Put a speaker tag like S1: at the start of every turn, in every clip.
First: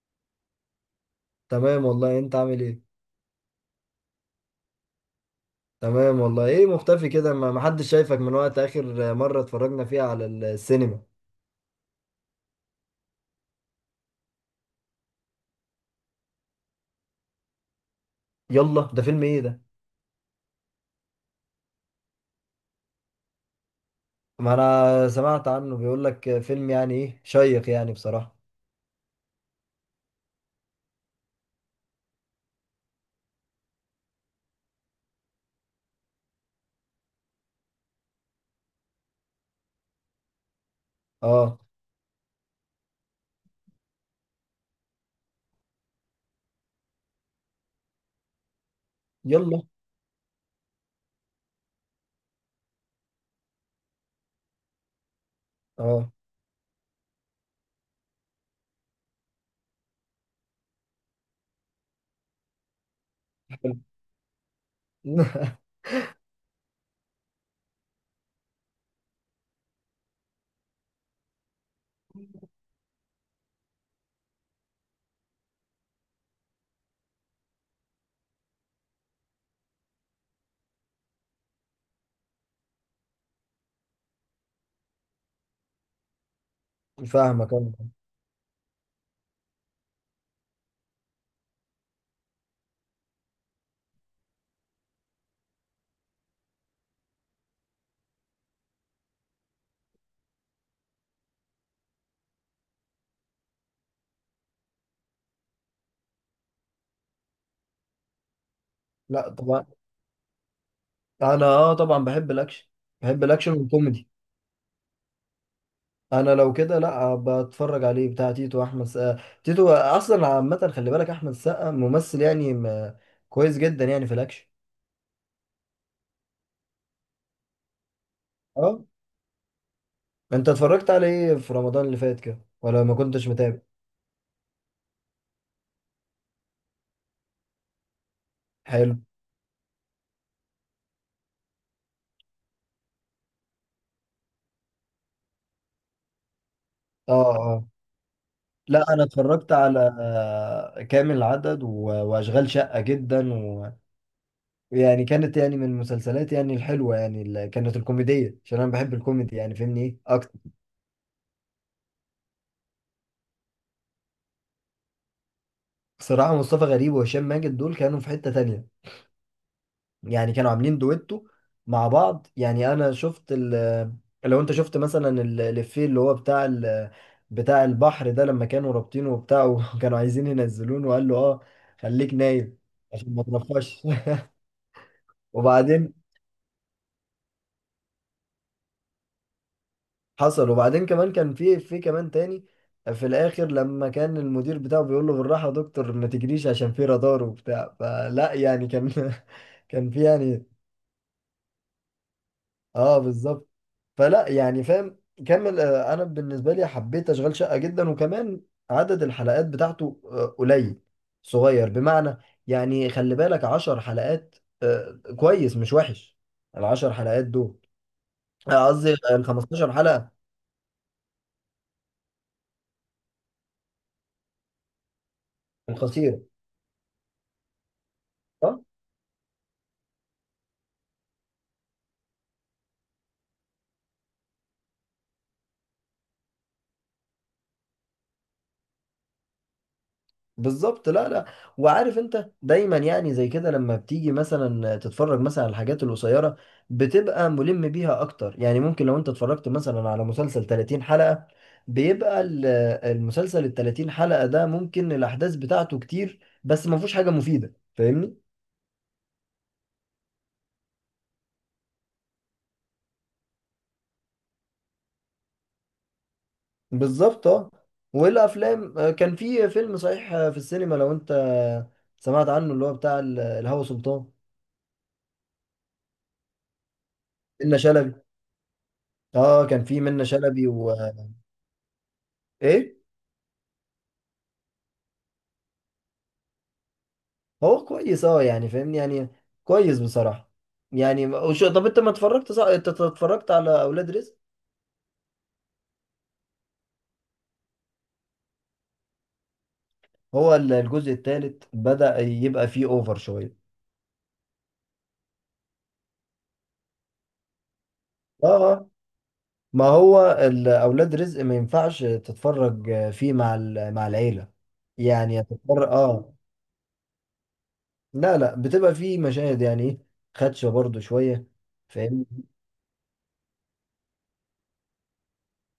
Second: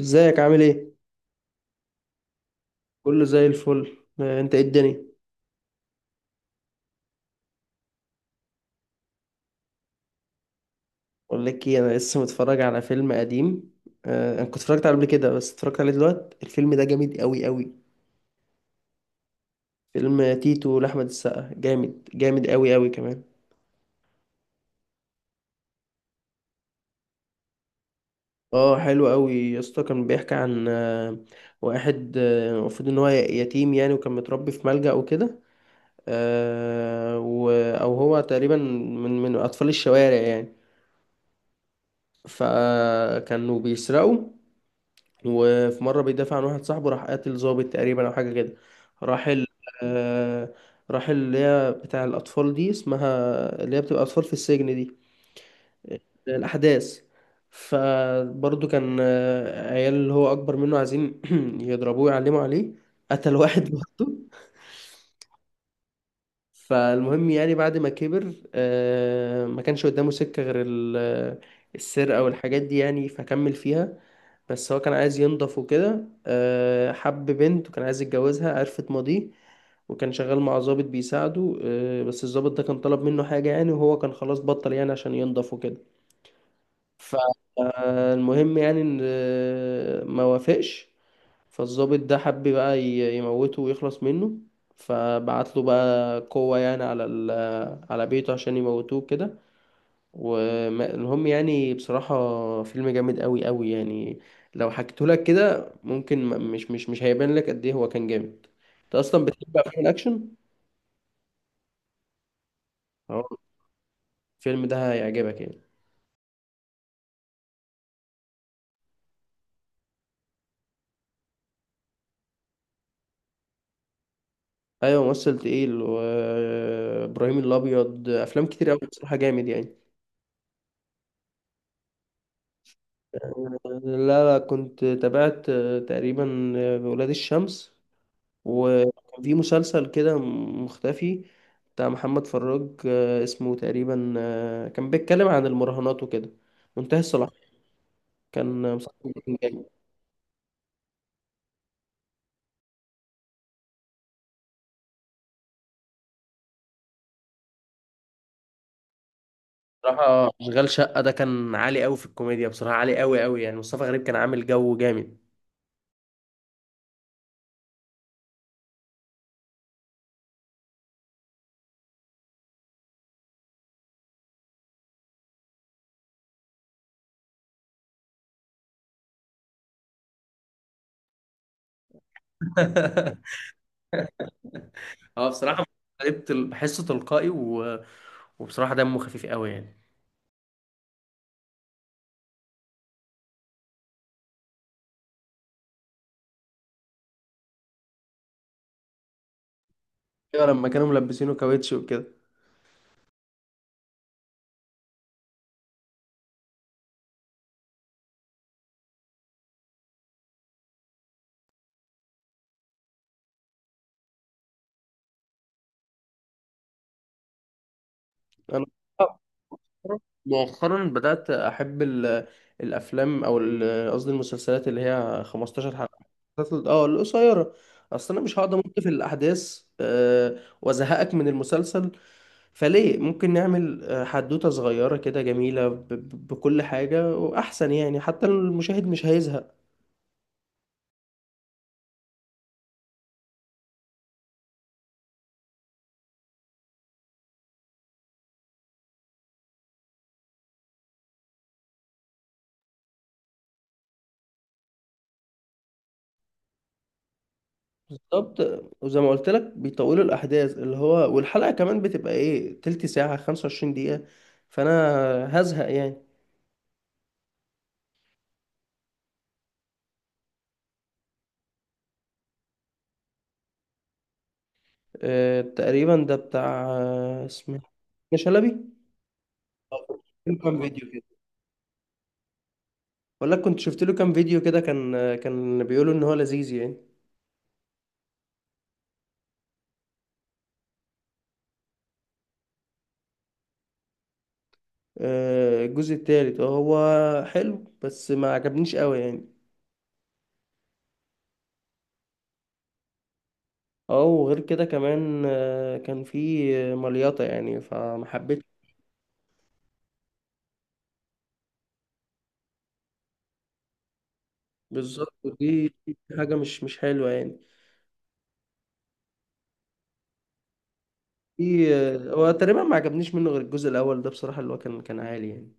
S1: ازيك عامل ايه.
S2: تمام والله، انت عامل ايه؟
S1: كله زي الفل. انت ايه الدنيا؟
S2: تمام والله. ايه مختفي كده؟ ما حدش شايفك من وقت اخر مرة اتفرجنا فيها على السينما.
S1: اقول لك ايه، انا لسه متفرج على فيلم قديم. انا كنت اتفرجت عليه قبل كده، بس اتفرجت عليه دلوقتي. الفيلم ده جامد قوي قوي.
S2: يلا، ده فيلم ايه ده؟
S1: فيلم تيتو لاحمد السقا، جامد جامد قوي قوي كمان.
S2: ما انا سمعت عنه، بيقول لك فيلم يعني ايه شيق يعني بصراحة.
S1: اه حلو قوي يا اسطى. كان بيحكي عن واحد، المفروض ان هو يتيم يعني، وكان متربي في ملجأ وكده. او هو تقريبا من اطفال الشوارع يعني.
S2: اه.
S1: فكانوا بيسرقوا، وفي مرة بيدافع عن واحد صاحبه، راح قاتل ظابط تقريبا أو حاجة كده. راح ال
S2: يلا.
S1: آه، راح اللي هي بتاع الأطفال دي، اسمها اللي هي بتبقى أطفال في السجن دي،
S2: اه.
S1: الأحداث. فبرضه كان عيال اللي هو أكبر منه عايزين يضربوه يعلموا عليه، قتل واحد برضه. فالمهم يعني بعد ما كبر، ما كانش قدامه سكة غير السرقة والحاجات دي يعني، فكمل فيها. بس هو كان عايز ينضف وكده، حب بنت وكان عايز يتجوزها، عرفت ماضيه. وكان شغال مع ضابط بيساعده، بس الضابط ده كان طلب منه حاجة يعني، وهو كان خلاص بطل يعني عشان ينضف وكده.
S2: فاهمك انا.
S1: فالمهم يعني ان ما وافقش. فالضابط ده حب بقى يموته ويخلص منه. فبعت له بقى قوة يعني على على بيته عشان يموتوه كده. والمهم يعني بصراحة فيلم جامد قوي قوي يعني. لو حكيته لك كده ممكن مش هيبان لك قد ايه هو كان جامد. انت اصلا
S2: لا
S1: بتحب
S2: طبعا.
S1: افلام الاكشن؟
S2: انا اه طبعا بحب الاكشن. بحب
S1: اه.
S2: الاكشن والكوميدي.
S1: الفيلم ده هيعجبك يعني.
S2: انا لو كده لا بتفرج عليه. بتاع تيتو احمد سقا، تيتو اصلا، عامة خلي بالك احمد سقا ممثل يعني كويس جدا يعني في الاكشن.
S1: ايوه ممثل تقيل، وابراهيم الابيض، افلام كتير قوي
S2: اه.
S1: بصراحة جامد يعني.
S2: انت اتفرجت على ايه في رمضان اللي فات كده، ولا ما كنتش متابع؟
S1: لا لا كنت تابعت تقريبا، ولاد الشمس،
S2: حلو.
S1: وكان في مسلسل كده مختفي بتاع محمد فراج، اسمه تقريبا، كان بيتكلم عن المراهنات وكده، منتهي
S2: اه
S1: الصلاحية.
S2: اه.
S1: كان
S2: لا انا
S1: مسلسل
S2: اتفرجت
S1: جامد.
S2: على كامل العدد واشغال شقة جدا ويعني كانت يعني من المسلسلات يعني الحلوة يعني اللي كانت الكوميدية، عشان انا بحب الكوميدي يعني فاهمني ايه
S1: بصراحة
S2: اكتر.
S1: أشغال شقة ده كان عالي قوي في الكوميديا، بصراحة عالي قوي قوي يعني. مصطفى غريب كان عامل جو جامد.
S2: بصراحة مصطفى غريب وهشام ماجد دول كانوا في حتة تانية، يعني كانوا عاملين دويتو مع بعض. يعني انا شفت ال، لو انت شفت مثلا الإفيه اللي هو بتاع ال، بتاع البحر ده لما كانوا رابطينه وبتاع وكانوا عايزين ينزلونه وقال له اه خليك نايم عشان ما تنفخش.
S1: اه بصراحة مصطفى
S2: وبعدين
S1: غريب بحسه تلقائي وبصراحة دمه خفيف قوي يعني.
S2: حصل. وبعدين كمان كان في كمان تاني في الاخر لما كان المدير بتاعه بيقول له بالراحه يا دكتور ما تجريش عشان في رادار وبتاع، فلا يعني كان كان في
S1: ايوه
S2: يعني.
S1: لما كانوا ملبسينه كاوتش وكده.
S2: اه بالظبط. فلا يعني، فاهم. كمل. انا بالنسبه لي حبيت اشغال شقه جدا. وكمان عدد الحلقات بتاعته قليل، صغير، بمعنى يعني خلي بالك عشر حلقات. كويس، مش وحش العشر حلقات دول.
S1: انا
S2: قصدي الخمستاشر حلقه.
S1: مؤخرا بدأت أحب الأفلام أو قصدي المسلسلات اللي هي 15 حلقة.
S2: القصيره.
S1: اه القصيرة. أصل أنا مش هقدر
S2: صح؟
S1: أمط في الأحداث، وأزهقك من المسلسل. فليه ممكن نعمل حدوتة صغيرة كده جميلة بكل حاجة، وأحسن يعني حتى المشاهد مش هيزهق.
S2: بالظبط. لا لا. وعارف انت دايما يعني زي كده لما بتيجي مثلا تتفرج مثلا على الحاجات القصيره بتبقى ملم بيها اكتر. يعني ممكن لو انت اتفرجت مثلا على مسلسل 30 حلقه، بيبقى ال، المسلسل ال 30 حلقه ده ممكن الاحداث بتاعته كتير بس ما فيهوش حاجه مفيده، فاهمني.
S1: بالظبط. وزي ما قلت لك بيطولوا الأحداث، اللي هو والحلقة كمان بتبقى إيه، تلت ساعة، 25 دقيقة، فأنا هزهق يعني.
S2: بالظبط اه. والافلام، كان في فيلم صحيح في السينما لو انت سمعت عنه، اللي هو بتاع الهوى سلطان،
S1: تقريبا ده بتاع،
S2: منة
S1: اسمه
S2: شلبي.
S1: إيه؟ شلبي.
S2: اه، كان في
S1: آه، كنت
S2: منة
S1: شفت
S2: شلبي
S1: له كام
S2: و،
S1: فيديو كده.
S2: ايه.
S1: بقول لك كنت شفت له كام فيديو كده، كان كان بيقولوا ان هو لذيذ يعني.
S2: هو كويس، اه يعني فاهمني يعني، كويس بصراحة. يعني وشو، طب انت ما اتفرجت، صح انت اتفرجت على اولاد رزق.
S1: الجزء التالت، هو حلو بس ما عجبنيش قوي يعني.
S2: الجزء الثالث بدأ يبقى فيه اوفر شوية.
S1: اه وغير كده كمان كان في مليطة يعني، فما حبيتش.
S2: اه اه. ما هو اولاد رزق ما ينفعش تتفرج فيه مع ال، مع العيلة.
S1: بالظبط،
S2: يعني هتتفرج،
S1: ودي
S2: اه.
S1: حاجة مش حلوة يعني.
S2: لا لا، بتبقى فيه مشاهد يعني ايه، خدشة برضو شوية.
S1: في
S2: فاهمني،
S1: هو تقريبا ما عجبنيش منه غير الجزء الأول، ده بصراحة اللي هو كان كان عالي يعني.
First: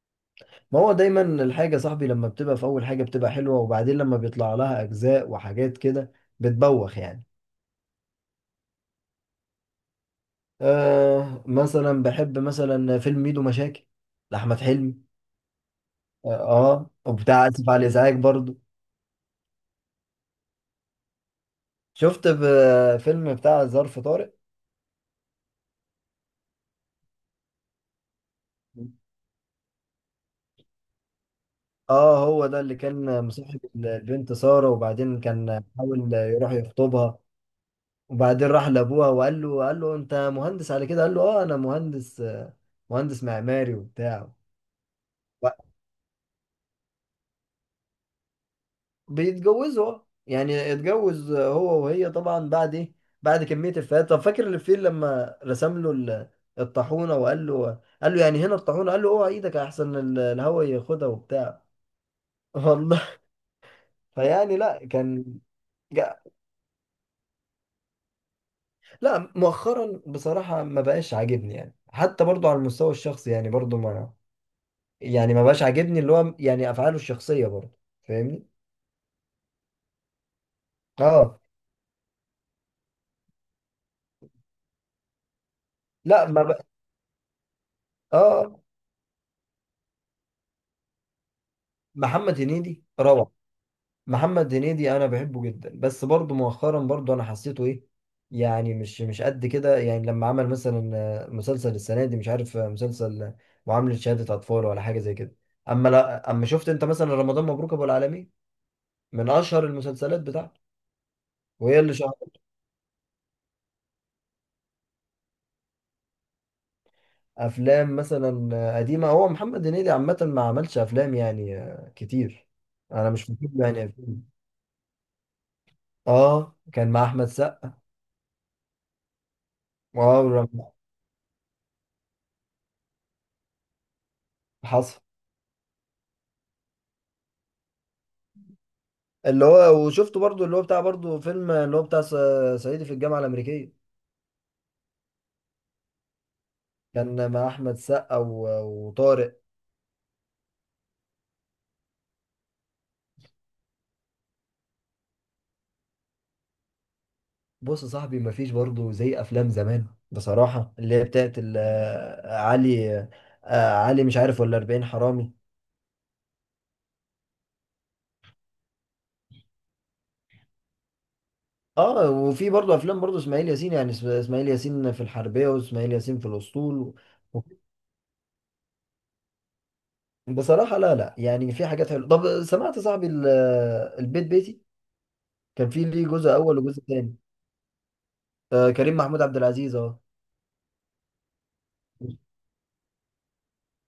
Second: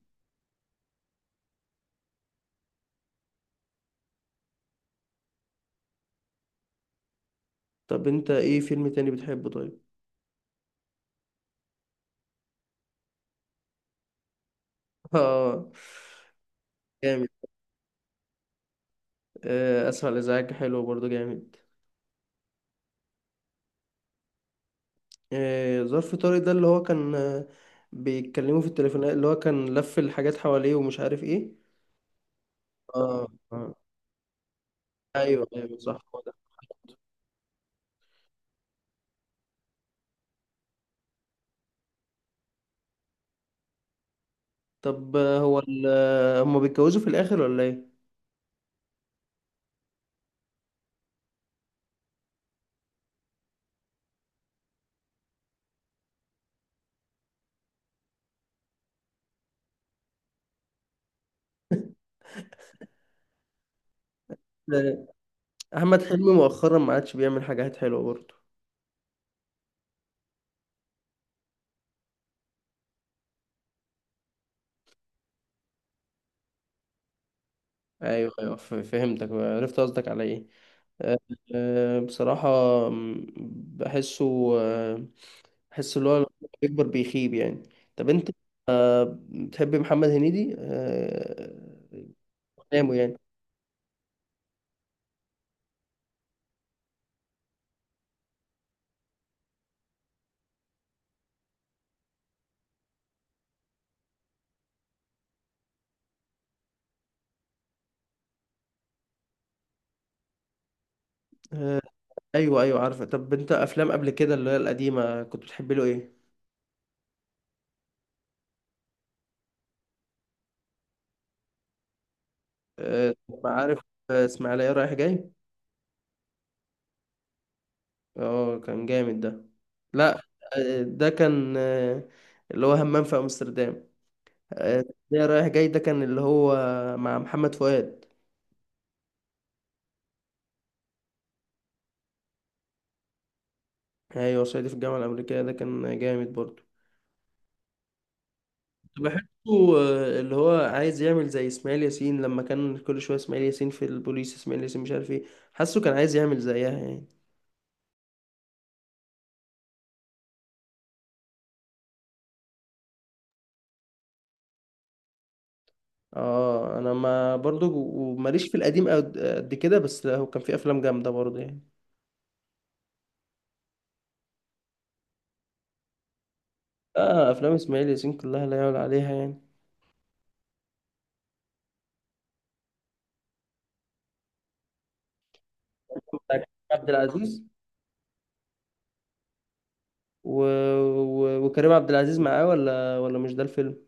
S2: ما هو دايما الحاجة يا صاحبي لما بتبقى في اول حاجة بتبقى حلوة، وبعدين لما بيطلع لها اجزاء وحاجات كده بتبوخ يعني.
S1: طب انت ايه فيلم تاني بتحبه طيب؟
S2: آه مثلا بحب مثلا فيلم ميدو مشاكل لأحمد حلمي.
S1: اه
S2: اه.
S1: جامد.
S2: وبتاع آسف على الإزعاج برضو.
S1: اسفل ازعاج حلو برضو جامد.
S2: شفت فيلم بتاع ظرف طارق.
S1: ظرف طارق ده اللي هو كان بيتكلموا في التليفون، اللي هو كان لف الحاجات حواليه ومش عارف ايه.
S2: اه هو ده اللي كان
S1: اه
S2: مصاحب
S1: اه،
S2: البنت سارة، وبعدين
S1: ايوه
S2: كان
S1: ايوه صح
S2: حاول
S1: هو ده.
S2: يروح يخطبها، وبعدين راح لأبوها وقال له، قال له أنت مهندس على كده؟ قال له اه أنا مهندس، مهندس معماري وبتاع.
S1: طب هو هما بيتجوزوا في الاخر ولا ايه؟
S2: بيتجوزوا، اه. يعني اتجوز هو وهي طبعا بعد ايه، بعد كمية الفات. طب فاكر الفيل لما رسم له الطاحونة وقال له، قال له يعني هنا الطاحونة، قال له اوعى ايدك احسن ال، الهوا ياخدها وبتاع. والله. فيعني لا
S1: آه،
S2: كان.
S1: احمد
S2: جا-
S1: حلمي مؤخرا ما عادش بيعمل حاجات حلوه برضو.
S2: لا مؤخرا بصراحة ما بقاش عاجبني يعني. حتى برضو على المستوى الشخصي، يعني برضو ما، يعني ما بقاش عاجبني اللي هو يعني افعاله الشخصية برضو.
S1: ايوه
S2: فاهمني.
S1: ايوه، فهمتك عرفت قصدك على ايه. آه،
S2: اه.
S1: بصراحه، م، بحسه، آه، بحس اللي هو
S2: لا
S1: لما
S2: ما بق...
S1: بيكبر بيخيب يعني. طب انت
S2: اه.
S1: بتحب محمد هنيدي
S2: محمد هنيدي
S1: افلامه يعني؟
S2: روعة. محمد هنيدي انا بحبه جدا، بس برضه مؤخرا برضه انا حسيته ايه، يعني مش قد كده. يعني لما عمل مثلا مسلسل السنه دي مش عارف، مسلسل معامله شهاده اطفال ولا حاجه زي كده. اما لا، اما شفت انت مثلا رمضان مبروك ابو العالمين، من اشهر المسلسلات بتاعته وهي
S1: آه،
S2: اللي شهرت.
S1: ايوه ايوه عارفه. طب انت افلام قبل كده اللي هي القديمه كنت بتحب له ايه؟
S2: افلام مثلا قديمه، هو محمد هنيدي عامه ما عملش افلام يعني كتير. انا
S1: آه،
S2: مش فاكر له
S1: عارف،
S2: يعني أفلام.
S1: اسماعيليه رايح جاي.
S2: اه كان مع احمد سقا.
S1: اه كان جامد ده. لا
S2: واو رم-
S1: ده كان اللي هو همام في امستردام.
S2: حصل.
S1: اسماعيليه رايح جاي ده كان اللي هو مع محمد فؤاد.
S2: اللي هو وشفته برضو اللي هو بتاع برضو فيلم اللي هو بتاع صعيدي في الجامعة الأمريكية،
S1: ايوه صعيدي في الجامعه الامريكيه ده كان جامد برضه.
S2: كان مع أحمد سقا
S1: بحسه
S2: وطارق.
S1: اللي هو عايز يعمل زي اسماعيل ياسين، لما كان كل شويه اسماعيل ياسين في البوليس، اسماعيل ياسين مش عارف ايه. حاسه كان عايز يعمل زيها يعني.
S2: بص يا صاحبي، مفيش برضو زي أفلام زمان بصراحة، اللي هي بتاعت علي، علي مش عارف ولا 40 حرامي.
S1: اه انا ما برضو ماليش في القديم قد كده، بس لا، هو كان في افلام جامده برضو يعني.
S2: اه وفي برضو أفلام برضو إسماعيل ياسين، يعني إسماعيل ياسين في الحربية، وإسماعيل ياسين في الأسطول
S1: اه
S2: و-
S1: افلام اسماعيل ياسين كلها لا يعلى عليها يعني.
S2: بصراحة. لا لا يعني في حاجات حلوة. طب سمعت يا صاحبي البيت بيتي، كان فيه ليه
S1: بتاع
S2: جزء
S1: كريم
S2: أول وجزء
S1: عبد
S2: تاني.
S1: العزيز
S2: آه كريم محمود عبد العزيز، اه.
S1: و... وكريم عبد العزيز معاه ولا مش ده الفيلم؟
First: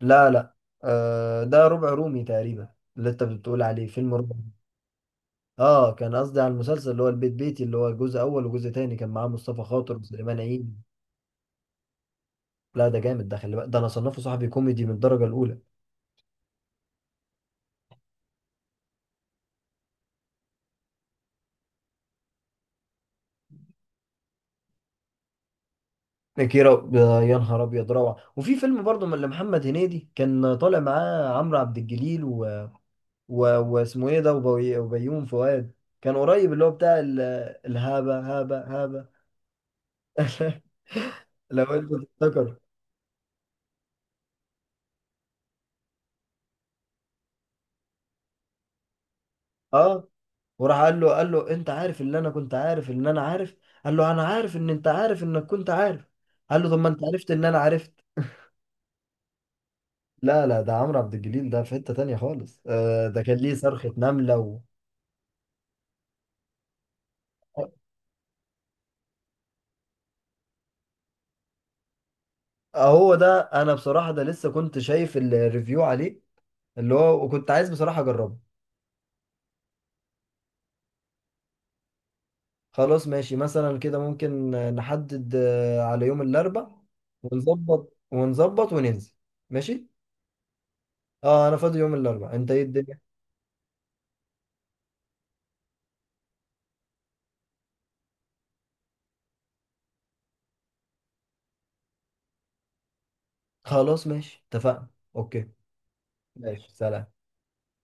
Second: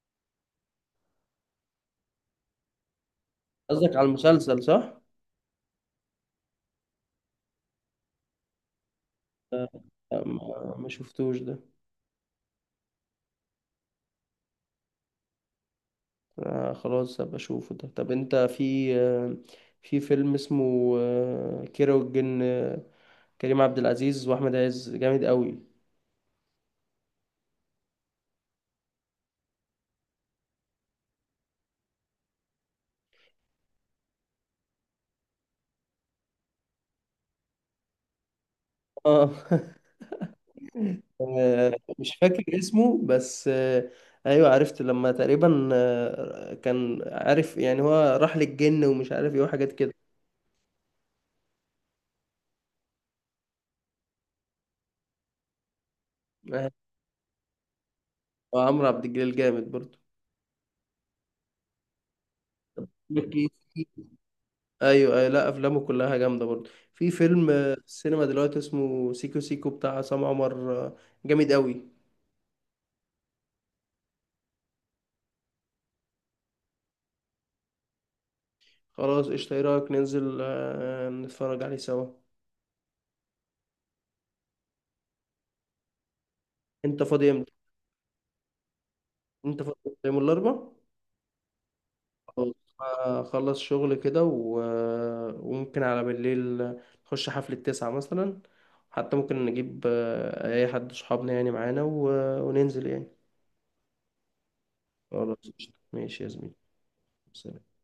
S2: لا لا، آه ده ربع رومي تقريبا اللي انت بتقول عليه،
S1: قصدك على
S2: فيلم ربع.
S1: المسلسل صح.
S2: اه كان قصدي على المسلسل اللي هو البيت بيتي، اللي هو جزء اول وجزء تاني، كان معاه مصطفى
S1: آه،
S2: خاطر
S1: آه،
S2: وسليمان
S1: ما
S2: عيد.
S1: ما شفتوش ده.
S2: لا ده جامد، ده خلي بالك ده انا صنفه صاحبي كوميدي من الدرجه الاولى.
S1: آه خلاص هبقى اشوفه ده. طب انت في آه، في فيلم اسمه آه كيرة والجن، كريم عبد العزيز واحمد عز جامد قوي.
S2: كيرة، يا نهار ابيض روعه. وفي فيلم برضه من محمد هنيدي كان طالع معاه عمرو عبد الجليل و... واسمه ايه ده، وبيوم فؤاد، كان قريب اللي هو بتاع ال، الهابه هابه هابه.
S1: اه
S2: لو
S1: آه،
S2: انت
S1: مش فاكر
S2: تفتكر.
S1: اسمه بس آه. ايوه عرفت، لما تقريبا آه كان عارف يعني هو راح للجن ومش عارف ايه وحاجات كده.
S2: اه. وراح قال له، انت عارف اللي انا كنت عارف ان انا عارف؟ قال له انا عارف ان انت عارف انك كنت عارف. قال له
S1: آه،
S2: طب ما انت عرفت ان انا عرفت.
S1: وعمرو عبد الجليل جامد برضه.
S2: لا لا، ده عمرو عبد الجليل ده في حتة تانية خالص، آه ده كان ليه صرخة
S1: أكيد.
S2: نملة
S1: ايوه ايوه لا افلامه كلها جامده برضه. في فيلم السينما دلوقتي اسمه سيكو سيكو بتاع عصام عمر، جامد قوي.
S2: هو ده. انا بصراحة ده لسه كنت شايف الريفيو عليه، اللي هو وكنت عايز بصراحة اجربه.
S1: خلاص قشطة، ايه رأيك ننزل نتفرج عليه سوا؟
S2: خلاص ماشي، مثلا كده ممكن نحدد على يوم الاربع،
S1: انت فاضي امتى؟
S2: ونظبط وننزل.
S1: انت فاضي
S2: ماشي.
S1: امتى؟ يوم الاربع؟
S2: اه انا فاضي يوم الاربع، انت
S1: خلاص
S2: ايه الدنيا؟
S1: اخلص شغل كده و... آه، وممكن على بالليل نخش حفلة تسعة مثلا، حتى ممكن نجيب اي حد صحابنا يعني معانا، و... آه، وننزل يعني.
S2: خلاص ماشي اتفقنا.
S1: خلاص
S2: اوكي،
S1: قشطة ماشي يا زميلي.
S2: ماشي سلام.
S1: سلام.